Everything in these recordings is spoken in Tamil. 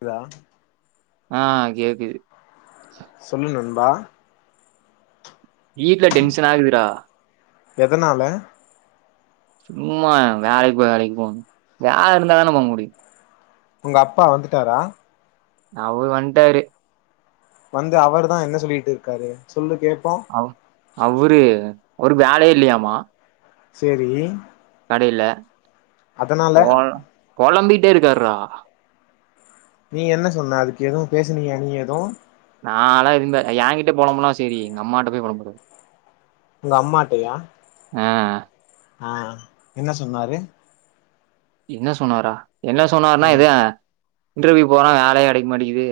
இதா ஆ கேக்குது சொல்லு நன் வா வீட்ல டென்ஷன் ஆகுதுரா எதனால சும்மா வேலைக்கு வேலைக்கு போ ன் வேல இருந்தா தானே போ முடியு உங்க அப்பா வந்துட்டாரா அவரூ வன்ட்டரு வந்து அவரு தா என்ன சொல்லிட்டு இருக்காரு சொல்லு கேப்போ அவ அவரு ஒரு வேலையே இல்லையாம்மா செரி கடைல ஒன் கொழம்பி எப்டி இருக்கர் ரா நீ என்ன சொன்ன அதுக்கு எதுவு பேசுனீயா நீ எதுவு நால்லா இருந்தே எங்கிட்டே பொலாம்ன சரி அம்மட்ட போய் பொலம் உங்க அம்மாட்டயா ஆ ஆ என்ன சொன்னாரு என்ன சொன்னாரா என்ன சொன்னருன்னா ஆ இது தா இன்டர்வியூ போனா வேலையே கெடைக்க மாட்டக்கிது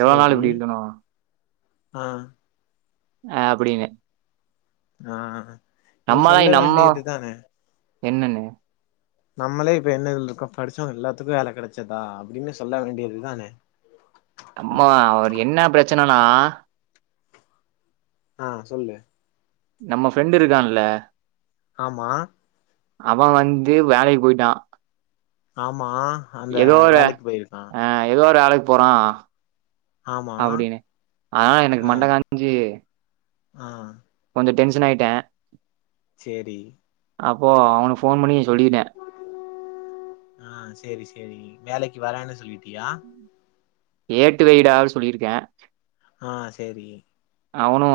எவ்வள நாள் சேரி இப்டி இருக்கணு ஆ ஆ அப்டின்னு ஆ நீ நம்மதான் சொல்ல நம்ம தான் வேண்டியது தானே நம்ம என்னன்னு நம்மளே இப்ப என்ன இருக்க படிச்சவங்க எல்லாத்துக்கு வேல கெடைச்சதா அப்டின்னு சொல்ல வேண்டியதுதானே அம்மா அவர் என்ன பிரச்சனைனா ஆ சொல்லு நம்ம ஃப்ரெண்டு இருக்கான்லே ஆம்மா அவ வந்து வேலைக்கு போயிட்டா ஆம் மா அந்த ஏதோ ஒரு வேலைக்கு போயிருக்கா அ ஏதோ ஒரு வேலைக்கு போறா ஆமா அப்பிடினு ஆனால எனக்கு ஆ மண்ட காஞ்சி ஆ டென்ஷன் ஆயிட்டே சேரி அப்போ அவனு ஃபோன் பண்ணி சொல்லிடே ஆ சேரி சேரி வேலைக்கு வரேன்னு சொல்லி ட்டியா ஏட்டு வெயிடா சொல்லிருக்கே ஆ சேரி அவனு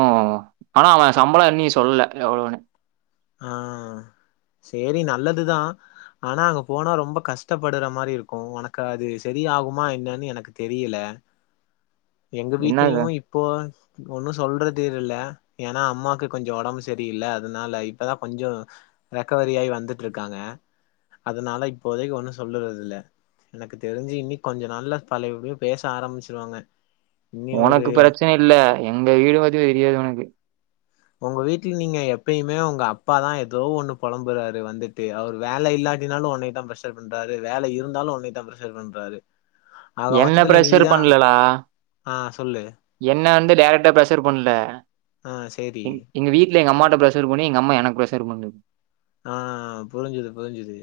ஆனா அவன் சம்பளோ இன்னி சொல்லல எவ்ளோன்னு ஆ சேரி நல்லதுதா ஆனா அங்க போனா ரொம்ப கஷ்டப்படுற மாரி இருக்கு உனக்கு அது செரியாகுமா என்னன்னு எனக்கு தெரியல எங்க வீட்லையு என்னது இப்போ ஒன்னும் சொல்றது இல்ல ஏன்னா அம்மாக்கு கொஞ்சோ ஒடம்பு சரியில்ல அதனால இப்பதா கொஞ்சோ ரெக்கவரி ஆயி வந்துட்டுருக்காங்க அதனால இப்போதைக்கு ஒண்ணு சொல்லுறது இல்ல எனக்கு தெரிஞ்சு இன்னி கொஞ்ச நாள்ல பழைய படி பேச ஆரம்பிச்சிருவாங்க இன்னி ஒரு ஒனக்கு பிரச்சன இல்ல எங்க வீடுவத்தி தெரியாது உனக்கு உங்க வீட்டுல நீங்க எப்பியுமே உங்க அப்பாதா எதோ ஒண்ணு பொழம்புறாரு வந்துட்டு அவர் வேல இல்லாட்டினாலு உனையதா ப்ரெஷர் பண்றாரு வேல இருந்தாலு உனையதா ப்ரெஷர் பண்றாரு ஆக என்ன மொத்தத்துல ப்ரெஷர் நீதா பண்ணலலா ஆ சொல்லு என்ன வந்து டேரட்டா ப்ரெஷர் பண்ணல ஆ சேரி எங் எங்க வீட்ல எங்க அம்மா ட்ட ப்ரெஷர் பண்ணி எங்க அம்மா எனக்கு ப்ரெஷர் பண்டு ஆ புரிஞ்சிது புரிஞ்சிது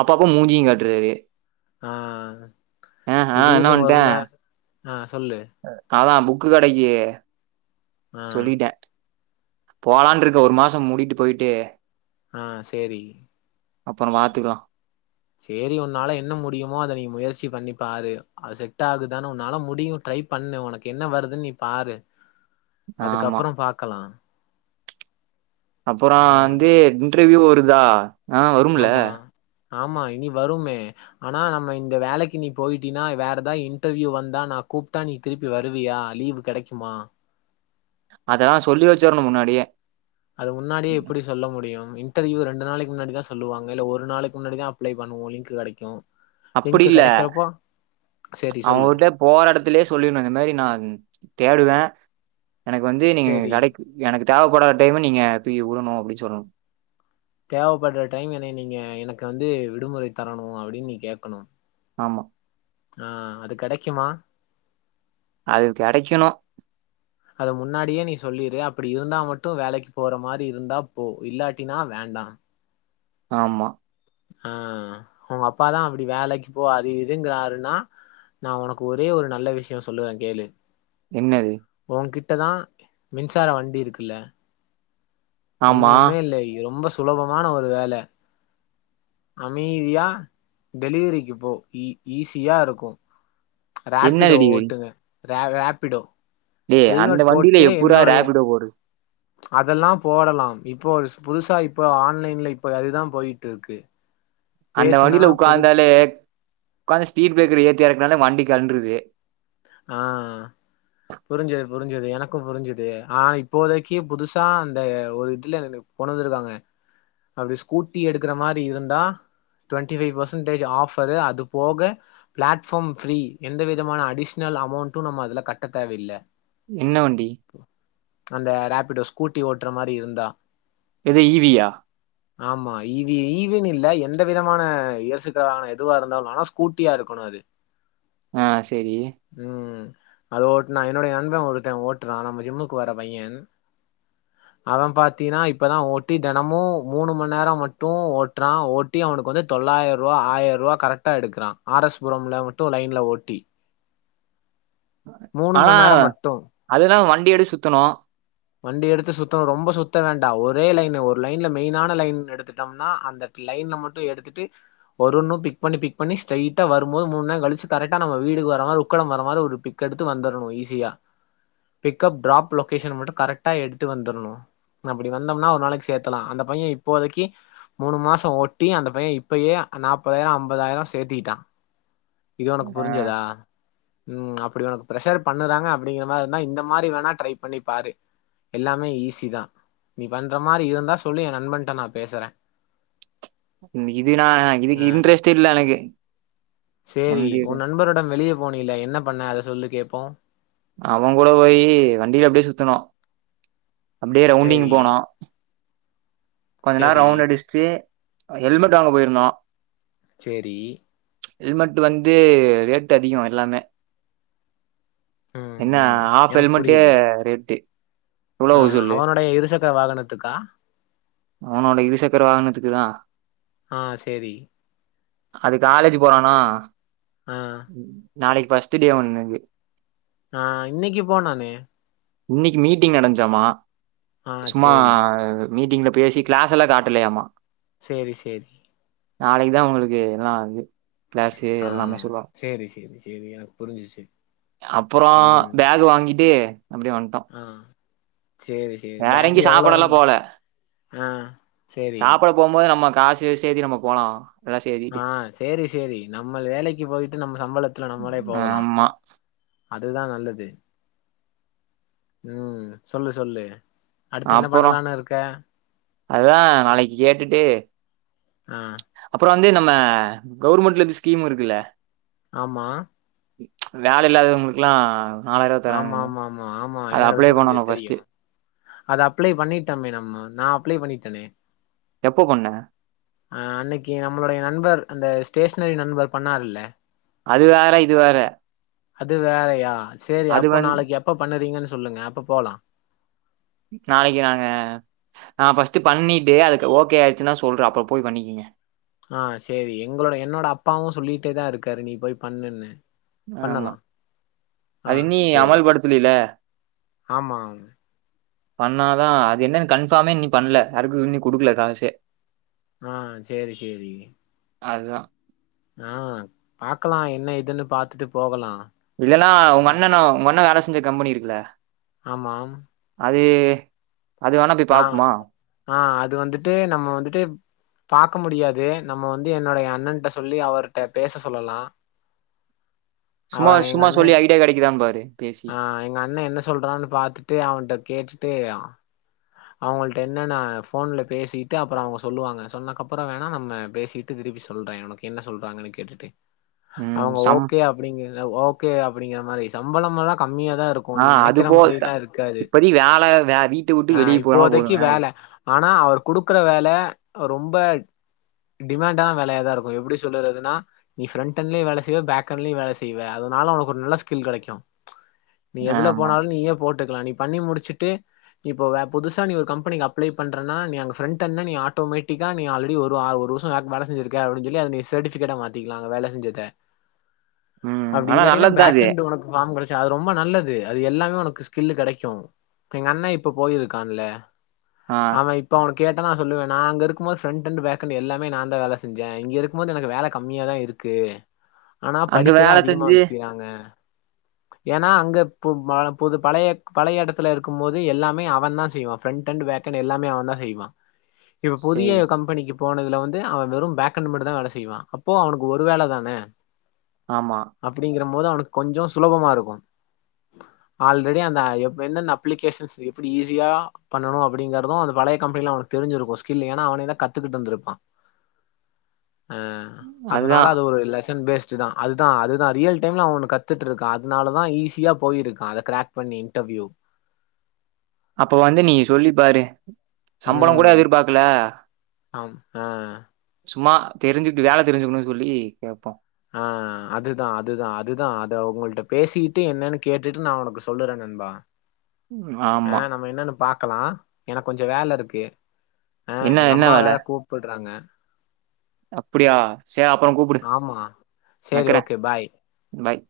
அப்பப்ப மூஞ்சியு காட்டுறாரு ஆ ஆ ஆ என்ன திடீர்னு ஒரு பண்ட்டே நே ஆ சொல்லு நாதா புக்கு கடைக்கு ஆ சொல்லிட்டே போலான்ட்டுருக்க ஒரு மாசோ மூடிட்டு போயிட்டு ஆ சேரி அப்புறோ வாத்துக்கலா சேரி உன்னால என்ன முடியுமோ அத நீ முயற்சி பண்ணி பாரு அது செட் ஆகுதான் உன்னால முடியு ட்ரை பண்ணு உனக்கு என்ன வருதுன் நீ பாரு ஆமா அதுக்கப்புறோ பாக்கலா ஆ அப்பறோந்து இன்ட் இதே ஊருதான் ஆ வரும்முல ஆமா ஆமா இனி வருமே ஆனா நம்ம இந்த வேலைக்கு நீ போய்டீனா வேற ஏதாவது இன்டர்வியூ வந்தா நான் கூப்பிட்டா நீ திருப்பி வருவியா லீவு் கெடைக்குமா அதெல்லாம் சொல்லி வச்சருணும் முன்னாடியே அது முன்னாடியே எப்படி சொல்ல முடியும் இன்டர்வியூ ரெண்டு நாளைக்கு முன்னாடி தான் சொல்லுவாங்க இல்ல ஒரு நாளைக்கு முன்னாடி தான் அப்ளை பண்ணுவோம் லிங்க் கெடைக்கும் அப்படி இல்ல சேரி சொல்லு அவங்ககிட்ட போற இடத்துலேயே சொல்லிடணும் இந்த மாதிரி நான் தேடுவேன் எனக்கு வந்து நீங்க சேரி கடைக்கு எனக்கு தேவைப்படற டைம்ம நீங்க பி ஏ கூட நோ அப்படின்னு சொல்றாங்க தேவைப்படுற டைம் என்னைய நீங்க எனக்கு வந்து விடுமுறை தரணும் அப்படின்னு நீங்க கேக்கணும் ஆமா ஆ அது கெடைக்குமா அது கெடைக்கணும் அத முன்னாடியே நீ சொல்லரு அப்படி இருந்தா மட்டும் வேலைக்கு போற மாதிரி இருந்தா போ இல்லாட்டினா வேண்டா ஆமா ஆ உங்க அப்பாதான் அப்படி வேலைக்கு போ அது இதுங்கறாருன்னா நான் உனக்கு ஒரே ஒரு நல்ல விஷயம் சொல்லுவேன் கேளு என்னது ஒன் கிட்டதான் மின்சார வண்டி இருக்குல்ல ஆமா ஒன்னுமே இல்லை ரொம்ப சுலபமான ஒரு வேலை அமைதியா டெலிவரிக்கு போ ஈஸியா இருக்கும் ராப்பிடோ என்னதுடி ஓட்டுங்க ராப்பிடோ ஏய் அந்த வண்டியில ஏப்ரிடா ரேபிடோ போடு அதெல்லாம் போடலாம் இப்போ புதுசா இப்ப ஆன்லைன்ல இப்ப அதுதான் போயிட்டு இருக்கு அந்த பேசுனா வண்டியில புது உட்கார்ந்தாலே அதும் ஸ்பீட் பிரேக்கர் ஏத்திறக்குனால வண்டி கழண்டுறது ஆ புரிஞ்சது புரிஞ்சது எனக்கும் புரிஞ்சுது ஆனா இப்போதைக்கு புதுசா அந்த ஒரு இதுல கொண்டு வந்துருக்காங்க அப்படி ஸ்கூட்டி எடுக்குற மாரி இருந்தா டவண்டிபைவ் பர்சென்டேஜ் ஆஃபர் அது போக பிளாட்பார்ம் பிரீ எந்த விதமான அடிஷ் னல் அமௌண்ட்டும் நம்ம அதுல கட்ட தேவையில்ல என்ன வண்டி அந்த ரேபிடோ ஸ்கூட்டி ஓட்டுற மாரி இருந்தா இது ஈவியா ஆமா ஈவி ஈவின்னு இல்ல எந்த விதமான இயசுக்கான எதுவா இருந்தாலும் ஆனா ஸ்கூட்டியா இருக்கணும் அது ஆ செரி ம் அது ஓட்டுனா என்னுடைய நண்பன் ஒருத்தன் ஓட்டுறா நம்ம ஜிம்முக்கு வர பையன் அவ பாத்தீன்னா இப்பதா ஓட்டி தெனமு மூணு மணி நேரம் மட்டு ஓட்டுறா ஓட்டி அவனுக்கு வந்து தொள்ளாயிர ரூபா ஆயிர ரூபா கரெக்டா எடுக்கிறா ஆரஸ்புரம்ல மட்டு லைன்ல ஓட்டி மூணு ஆனா மண் நேரோ மட்டு அதுதா வண் டியெடு சுத்தனு வண்டி எடுத்து சுத்தனு ரொம்ப சுத்த வேண்டா ஒரே லைனு ஒரு லைன்ல மெயினான லைன் எடுத்துட்டோம்னா அந்த லைன்ல மட்டு எடுத்துட்டு ஒருன்னு பிக் பண்ணி பிக் பண்ணி ஸ்டைட்டா வரும்போது மூணு நேரம் கழிச்சி கரெட்கா நம்ம வீடுக்கு வர மாரி உக்கடம் வர மாரி ஒரு பிக் எடுத்து வந்துரணு ஈஸியா பிக்கப் ட்ராப் லொகேஷன் மட்டு கரெட்டா எடுத்து வந்துரணு அப்டி வந்தோம்னா ஒரு நாளைக்கு சேத்தலா அந்த பைய இப்போதைக்கு மூணு மாசம் ஓட்டி அந்த பைய இப்பயே நாப்பதாயிர ஐம்பதாயிர சேத்திட்டா இது உனக்கு ஆ புரிஞ்சதா உம் அப் இப்டி உக்கு ப்ரஷர் பண்ணுறாங்கப் படிங்கிற மாதிர இருந்த இந்த மாரி வேணா ட்ரை பண்ணி பார் எல்லாமே ஈஸி தா நீ பண்ற மாரி இருந்தா சொல்லு எ நண்பன்ட்ட நா பேசுறே இன்னைக்கு இது நா ஆ இதுக்கு இன்டரெஸ்ட் இல்ல எனக்கு சேரி வண்டி எடு ஒ நண்பருடன் வெளிய போனில என்ன பண்ண அத சொல்லு கேப்போ அவ கூட போயி வண்டில அப்டியே சுத்துனோ அப்டியே ரவுண்டிங் சேரி போனோ கொஞ்ச நேர சேரி ரவுண்டு அடிச்சுட்டு ஹெல்மெட் வாங்க போயிருந்தோ செரி ஹெல்மெட் வந்து ரேட்டு அதிக எல்லாமே ம் என்ன ம் ஹாஃப் எனக்கு ஹெல்மட்டே புரியுது ரேட்டு எவ்ளோ ஆ ஆவு சொல்லு? அவனுடைய இருசக்கர வாகனத்துக்கா அவனோட இருசக்கர வாகனத்துக்குதா ஆ சேரி அது காலேஜ் போறோனோ அ நாளைக்கு ஃபஸ்ட் டே ஒண்ணுது ஆ இன்னைக்கு போனோனே இன்னைக்கு மீட்டிங் நடஞ்சாமா ஆ சும்மா சேரி அது மீட்டிங்ல பேசி கிளாஸ் எல்லா காட்டலையாமா சேரி சேரி நாளைக்குதா உங்களுக்கு எல்லாம் வந்து பிளாசு ஆ எல்லாமே சொல்லுவாங் சேரி சேரி சேரி எனக்கு புரிஞ்சிச்சு அப்பறம் ம் பேகு வாங்கிட்டு அப்டியே வந்ட்டோ ஆ சேரி சேரி வேற பேக் எங்கயு எவ்ளோ சாப்படலா வந் போல ஆ சேரி சாப்பட போம்போது நம்ம காசு சேத்தி நம்ம போலா எல்லா சேத்திட்டு ஆ சேரி சேரி நம்ம வேலைக்கு போயிட்டு நம்ம சம்பளத்ல நம்மளே போகலா ஆமா அதுதா நல்லது உம் சொல்லு சொல்லு அடுத்து என்ன அப்பறோ பண்ணலான்னு இருக்க அதா நாளைக்கு கேட்டுட்டு ஆ அப்றோ வந்து நம்ம கவுர்மெண்ட்லேந்து ஸ்கீம் இருக்குல்ல ஆமா வேல இல்லாதவுங்களுக்ல்லா ஆமா ஆமா ஆமா ஆமா என அது புரிஞ்சது பண்ணணு தெரியு ஃபர்ஸ்ட்டு அத அப்ளே பண்ணிட்டோமே நம்ம நா அப்ளே பண்ணிடேன். ஏலே எப்போ பண்ண அ அன்னைக்கு நம்மளுடைய நண்பர் அந்த ஸ்டேஷனரி நண்பர் பண்ணாருல்ல அது வேற இது வேற அது வேறயா சேரி அது அப்போ வந் நாளைக்கு எப்ப பண்ணுறீங்கனு சொல்லுங்க அப்ப போலா நாளைக்கு நாங்க நா ஃபஸ்டு பண்ணிட்டு அதுக்கு ஓகே ஆயிடுச்சுன்னா சொல்றே அப்றோ போய் பண்ணிக்கீங்க ஆ சேரி எங்களோட என்னோட அப்பாவு சொல்லிட்டே தா இருக்காரு நீ போய் பண்ணுன்னு ஆமா பண்ணலா ஆ அது இன்னி சேரி அமல்படுத்தலேல ஆமா பண்ணாதா அது என்னன்னு கண்பாமே இன்னு பண்ணல அதுக்கு இன்னு குடுக்கல காசே ஆ சேரி சேரி அதுதா ஆ பாக்கலா என்ன இதுன்னு பாத்துட்டு போகலா இல்லன்னா உங்க அ அண்ணணு உங்கண்ணே வேல சஞ்ச கம்பெனி இருக்குல ஆமா அதே ஆ ஆ அது வந்துட்டு நம்ம வந்துட்டு பாக்க முடியாது ஏ நம்ம வந்து என்னுடைய அண்ணன்ட்ட சொல்லி அவர்ட்ட பேச சொல்லலா அவ சும்மா எங்க சும்மா அண்ணே சொல்லி ஐடியா கெடைக்குதா பாரு பேசி. ஆ எங்க அண்ண என்ன சொல்றான்னு பாத்துட்டு அவன்ட்ட கேட்டு தே அவுங்கள்ட என்னன்னா போன்ல பேசிட்டு அப்றோ அவுங்க சொல்லுவாங்க சொன்னக்கப்றோ வேணா நம்ம பேசிட்டு திருப்பி சொல்றே உனக்கு என்ன சொல்றாங்கன்னு கேட்டுட்டு ம். அவங்க சம் ஓகே அப்டிங்கத ஓகே அப்டிங்கர மாரி சம்பளம்மலா கம் ஆ அதுபோது சார் இப்போதைக் வேல வீட்ட விட் ஆ இப்போதைக்கு வேல ஆனா அவர் கைடுக்குற வேல அவ ரொம்ப டிமாண்டான வேலையா தா இருக்கு எப்டி சொல்றதுனா நீ பிரண்டன்ளயு வேலசெய்வ பேக்கெண்ட்ளயு வேல செய்வ அதனால ஒனக் ஒரு நல்ல ஸ்கில் கெடைக்கு நீ எதுல ஆமா. போனாலு நீயே போட் டுக்கலா நீ பண்ணி முடிச்சுட்டு இப்போ நீ புதுசா ஒரு கம்பெனிக்கு அப்ளை பண்றேனா நீ அங்க ஃப்ரண்டென்ட்ல நீ ஆட்டோமேட்டிக்கா நீ ஆல்ரெடி வருவ ஆ ஒரு வருஷோக் வேல செஞ்சிருக்க அப்டினு சொல்லி அத நீ செர்டிஃபிக்கேட்டா மாத்திக்கலா அங்க வேல செஞ்சத ம். அப்டி ஆனா இல்லாட்டினா நல்லது தான் அது. பேக்ண்ட் உனக்கு பார்ம் கழிச் அது ரொம்ப நல்லது அது எல்லாமே உனக்கு ஸ்கில்லு கெடைக்கு எங்க அண்ணா இப்ப இப்ப போயிருக்கான்ல ஆ. ஆமா இப்ப அவனுக் கேட்டா நா சொல்லுவே நா அங்க இருக்கும்போது ஃபரண்ட் எண்ட் பேக் எண்ட் எல்லாமே நாந்தா வேல செஞ்சே இங்க இருக்கும்போது எனக்கு வேல கம்மியா தா இருக்கு ஆனா அங்க படிக்கதா வேல அதிகமா செஞ்சு வக்கிறாங்க ஏன்னா அங்க பொது பழைய பழைய எடத்துல இருக்கும்போது எல்லாம் போமே அவ தா செய்வா ஃபிரண்ட் எண்ட் பேக் எண்ட் எல்லாமே அவ தா செய்வா இப்ப புதிய சரி. கம்பெனிக்கு போனதுல வந்து அவ வெறு பேக்கண்டு மட் டுதா வேல செய்வா அப்போ அவனுக்கு ஒரு வேல தானே ஆமா அப்டிங்கிற போது அவனுக்கு கொஞ்சோ சுலபமா இருக்கு ஆல்ரெடி அந்த எந்தெந்த அப்ளிகேஷன்ஸ் இப்டி ஈஸியா பண்ணனு அப்படிங்கறது அந்த பழைய கம்பெனியில அவனுக்கு தெரிஞ்சிருக்கு ஸ்கில் ஏன்னா அவனே தா கத்துக்கிட்ருந்திருப்பா அ அதனால அதுதான். அது ஒரு லெஸ ரிடன் பேஸ்டுதா அதுதா அதுதா ரியல் டைம்ல அவ ஒன்னு கத்துட்ருக்கா அதனாலதா ஈஸியா போயிருக்கா அத கிராக் பண்ணி இன்டர்வியூ அப்ப வந்து நீ சொல்லி பாரு சம்பளொ கூட ம் எதிர்பாக்கல ஆம் ஆ சும்மா தெரிஞ்சுட்டு வேல தெரிஞ்சுக்கணு சொல்லி கேப்போ ஆ அதுதா அதுதா அதுதா அத உங்கள்ட்ட பேசிட்டு என்னன்னு கேட்டுட்டு நா உனக்கு சொல்லுறே நண்பா ம். ஆ ஆமா. நம்ம என்னன்னு பா க்கலா எனக்கு கொஞ்சே வேல இருக்கு அ என்ன எங்க என்ன அம்மா வேற கூப்பிட்றாங்க அப்படியா சே அப்புறோ கூப்புடு ஆமா சேரி வைக்கிறே ஓகே பாய் பாய்